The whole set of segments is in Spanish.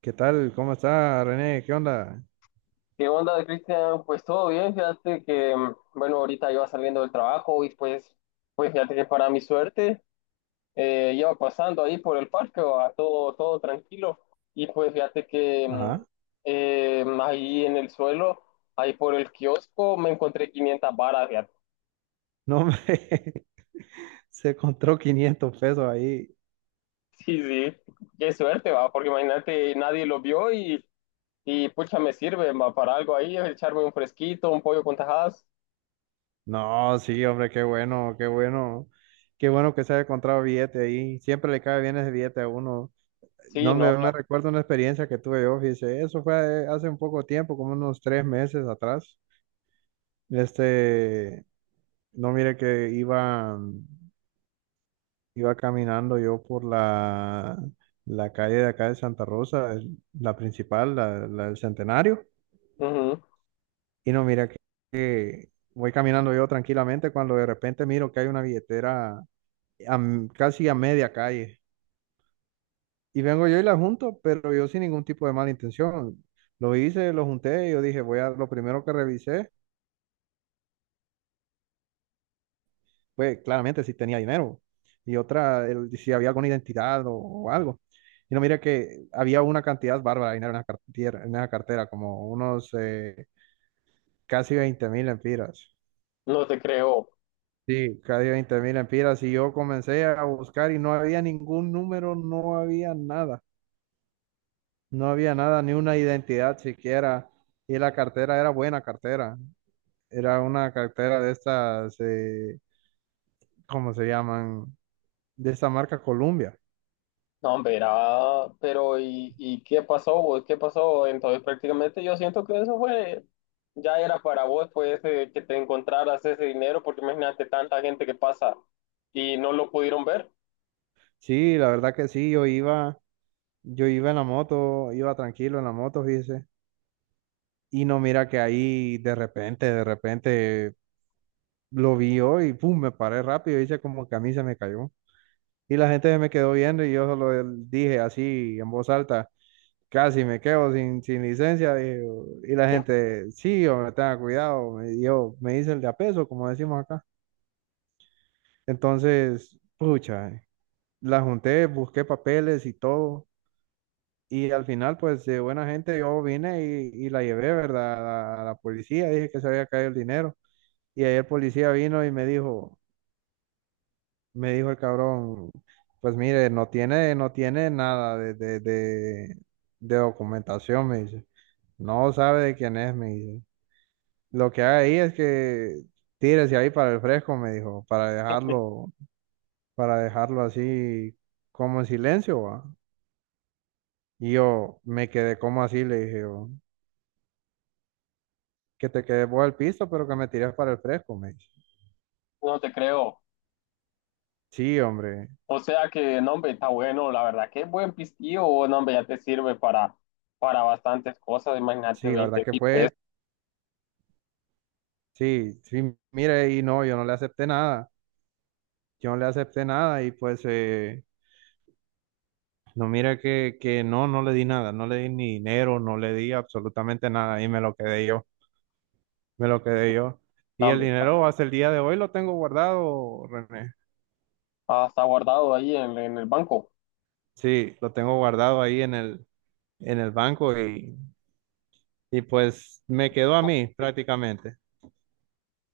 ¿Qué tal? ¿Cómo está, René? ¿Qué onda? ¿Qué onda, Cristian? Pues todo bien, fíjate que, bueno, ahorita iba saliendo del trabajo y pues fíjate que para mi suerte iba pasando ahí por el parque, va, todo, todo tranquilo. Y pues fíjate que Ajá. Ahí en el suelo, ahí por el kiosco, me encontré 500 varas, fíjate. No, hombre, se encontró 500 pesos ahí. Sí, sí, qué suerte, va, porque imagínate, nadie lo vio y pucha, me sirve, va, para algo ahí, echarme un fresquito, un pollo con tajadas. No, sí, hombre, qué bueno, qué bueno. Qué bueno que se haya encontrado billete ahí. Siempre le cae bien ese billete a uno. Sí, No, no, me recuerdo una experiencia que tuve yo, fíjese. Eso fue hace un poco tiempo, como unos 3 meses atrás. Este, no, mire que iba caminando yo por la calle de acá de Santa Rosa, la principal, la del Centenario. Ujú, Y no, mira que voy caminando yo tranquilamente cuando de repente miro que hay una billetera casi a media calle. Y vengo yo y la junto, pero yo sin ningún tipo de mala intención. Lo hice, lo junté, y yo dije, voy a, lo primero que revisé fue claramente si tenía dinero y otra, si había alguna identidad o algo. Y no, mira que había una cantidad bárbara de dinero en la cartera, como unos casi 20.000 empiras. no te creo. Sí, casi 20.000 empiras y yo comencé a buscar y no había ningún número, no había nada, ni una identidad siquiera. Y la cartera era buena cartera, era una cartera de estas, ¿cómo se llaman? De esta marca Columbia. No, hombre, pero ¿y qué pasó vos? ¿Qué pasó? Entonces prácticamente yo siento que eso fue, ya era para vos, pues, que te encontraras ese dinero, porque imagínate tanta gente que pasa y no lo pudieron ver. Sí, la verdad que sí, yo iba en la moto, iba tranquilo en la moto, fíjese. Y no mira que ahí de repente lo vi yo y pum, me paré rápido, hice como que a mí se me cayó. Y la gente se me quedó viendo y yo solo dije así en voz alta, casi me quedo sin licencia. Dije, "Oh", y la gente, sí, hombre, tenga cuidado. Me hice el de a peso, como decimos acá. Entonces, pucha, la junté, busqué papeles y todo. Y al final, pues de buena gente, yo vine y la llevé, ¿verdad? A la policía, dije que se había caído el dinero. Y ahí el policía vino y me dijo el cabrón, pues mire, no tiene nada de documentación, me dice. No sabe de quién es, me dice. Lo que hay ahí es que tírese ahí para el fresco, me dijo, para dejarlo así como en silencio, va. Y yo me quedé como así, le dije yo, que te quedes vos al piso, pero que me tires para el fresco, me dice. No te creo. Sí, hombre, O sea que, no, hombre, está bueno, la verdad, qué buen pistillo, no, hombre, ya te sirve para bastantes cosas, imagínate sí, la verdad veinte que mil pesos, fue, sí, sí, mire, y no, yo no le acepté nada. Yo no le acepté nada y pues no mira que no, no le di nada, no le di ni dinero, no le di absolutamente nada y me lo quedé yo, me lo quedé yo. no, Y el hombre, dinero hasta el día de hoy lo tengo guardado, René. está guardado ahí en el banco. Sí, lo tengo guardado ahí en el banco y pues me quedó a mí prácticamente.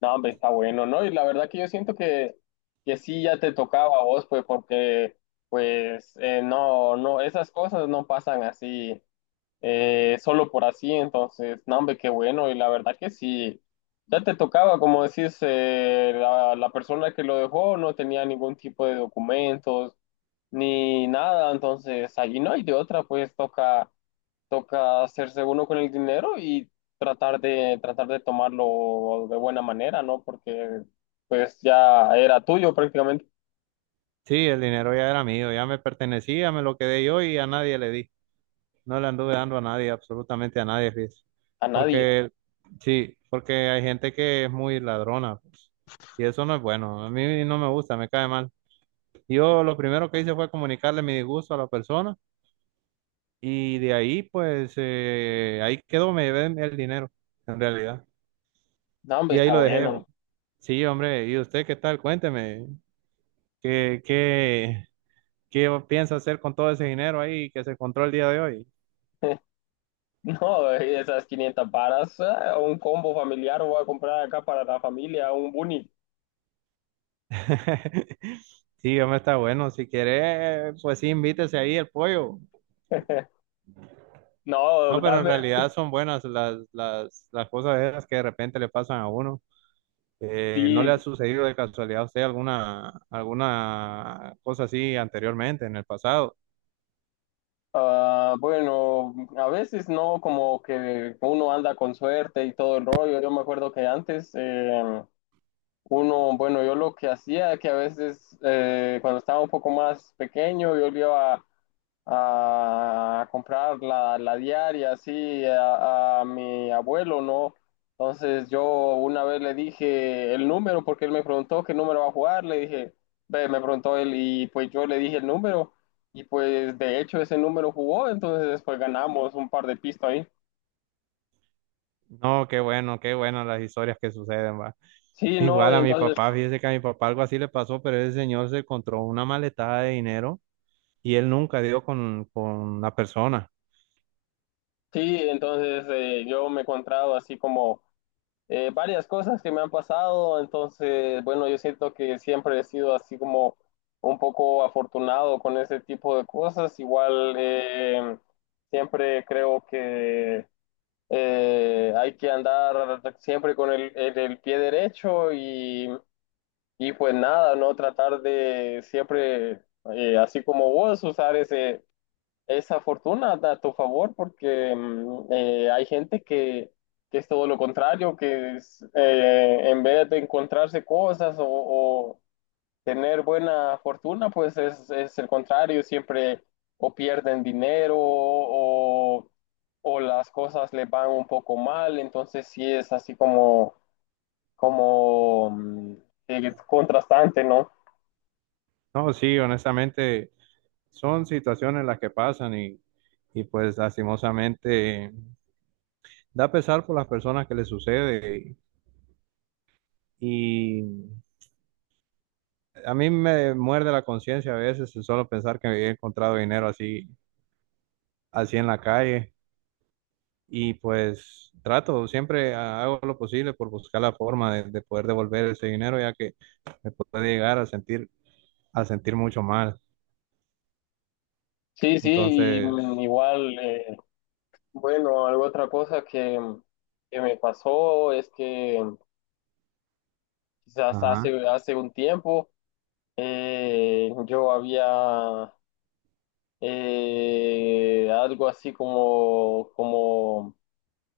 No, hombre, está bueno, ¿no? Y la verdad que yo siento que sí ya te tocaba a vos, pues, porque, pues, no, no, esas cosas no pasan así, solo por así, entonces, no, hombre, qué bueno, y la verdad que sí, ya te tocaba, como decís, la persona que lo dejó no tenía ningún tipo de documentos ni nada, entonces allí no hay de otra, pues toca hacerse uno con el dinero y tratar de tomarlo de buena manera, ¿no? Porque pues ya era tuyo prácticamente Sí, el dinero ya era mío, ya me pertenecía, me lo quedé yo y a nadie le di. No le anduve dando a nadie, absolutamente a nadie, fíjese. a nadie. Porque, sí, porque hay gente que es muy ladrona, pues, y eso no es bueno. A mí no me gusta, me cae mal. Yo lo primero que hice fue comunicarle mi disgusto a la persona y de ahí, pues, ahí quedó, me llevé el dinero, en realidad. No, hombre, Y ahí está lo dejé, bueno. bro. Sí, hombre, ¿y usted qué tal? Cuénteme, ¿qué, qué, qué piensa hacer con todo ese dinero ahí que se encontró el día de hoy? No, esas 500 varas, un combo familiar, voy a comprar acá para la familia, un bunny. Sí, hombre, está bueno. Si quiere, pues sí, invítese ahí el pollo. No, No, pero en dame, realidad son buenas las cosas esas que de repente le pasan a uno. ¿No le sí. ha sucedido de casualidad a usted alguna cosa así anteriormente, en el pasado? Ah, bueno, a veces no, como que uno anda con suerte y todo el rollo. Yo me acuerdo que antes, uno, bueno, yo lo que hacía, que a veces cuando estaba un poco más pequeño, yo le iba a comprar la diaria así a mi abuelo, ¿no? Entonces yo una vez le dije el número porque él me preguntó qué número va a jugar, le dije, ve, me preguntó él y pues yo le dije el número y pues de hecho ese número jugó, entonces pues ganamos un par de pistas ahí. No, qué bueno las historias que suceden, va. Sí, no, Igual a mi entonces. papá, fíjese que a mi papá algo así le pasó, pero ese señor se encontró una maletada de dinero y él nunca dio con la persona. Sí, entonces yo me he encontrado así como varias cosas que me han pasado, entonces, bueno, yo siento que siempre he sido así como un poco afortunado con ese tipo de cosas, igual siempre creo que hay que andar siempre con el pie derecho y pues nada, no tratar de siempre, así como vos, usar ese esa fortuna da a tu favor porque hay gente que es todo lo contrario, que es, en vez de encontrarse cosas o tener buena fortuna, pues es el contrario, siempre o pierden dinero o las cosas les van un poco mal, entonces sí es así como contrastante, ¿no? No, sí, honestamente. Son situaciones las que pasan y pues lastimosamente da pesar por las personas que les sucede y a mí me muerde la conciencia a veces solo pensar que he encontrado dinero así en la calle y pues trato, siempre hago lo posible por buscar la forma de poder devolver ese dinero ya que me puede llegar a sentir mucho mal. Sí, sí, y, Entonces, igual, bueno, algo otra cosa que me pasó es que quizás ajá. hace un tiempo yo había algo así como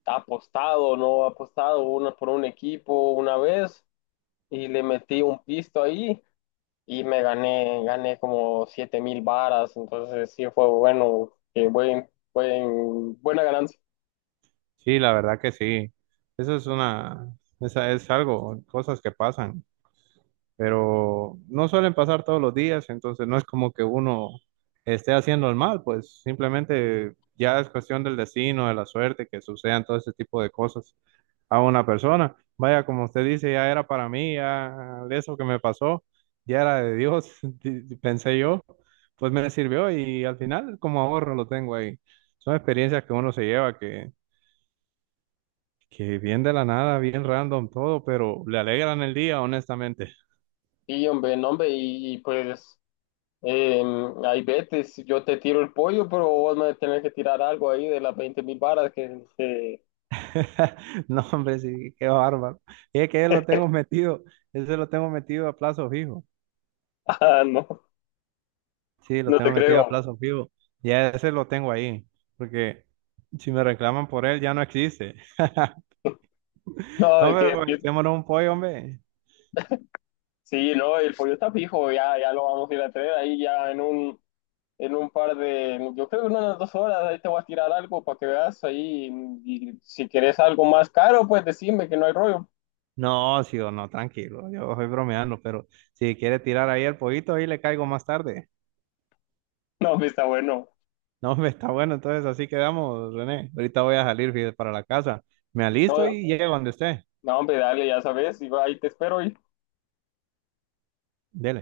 apostado, ¿no? Apostado por un equipo una vez y le metí un pisto ahí y me gané como 7,000 varas, entonces sí fue bueno, buena ganancia. Sí, la verdad que sí. Eso es una, Esa es algo, cosas que pasan, pero no suelen pasar todos los días, entonces no es como que uno esté haciendo el mal, pues simplemente ya es cuestión del destino, de la suerte, que sucedan todo ese tipo de cosas a una persona. Vaya, como usted dice, ya era para mí, ya eso que me pasó, ya era de Dios, pensé yo, pues me sirvió y al final como ahorro lo tengo ahí. Son experiencias que uno se lleva que bien de la nada, bien random todo, pero le alegran el día, honestamente. Sí, hombre, no, hombre, pues eh, ahí vete, si yo te tiro el pollo, pero vos me tenés que tirar algo ahí de las 20,000 varas que. No, hombre, sí, qué bárbaro. Y es que lo tengo metido, ese lo tengo metido a plazo fijo. Ah, no, Sí, lo no tengo te metido a creo. plazo fijo. Ya ese lo tengo ahí, porque si me reclaman por él, ya no existe. No, No, de que pero echémonos un pollo, hombre. sí, no, el pollo está fijo, ya, ya lo vamos a ir a traer ahí ya en un par de, yo creo que en unas 2 horas ahí te voy a tirar algo para que veas ahí y si querés algo más caro, pues decime que no hay rollo. No, sí o no, tranquilo, yo estoy bromeando, pero si quiere tirar ahí el pollito, ahí le caigo más tarde. No, hombre, está bueno. No, hombre, está bueno, entonces así quedamos, René. Ahorita voy a salir fíjate, para la casa. Me alisto No, y llego donde esté. no, hombre, dale, ya sabes, y ahí te espero. Dele.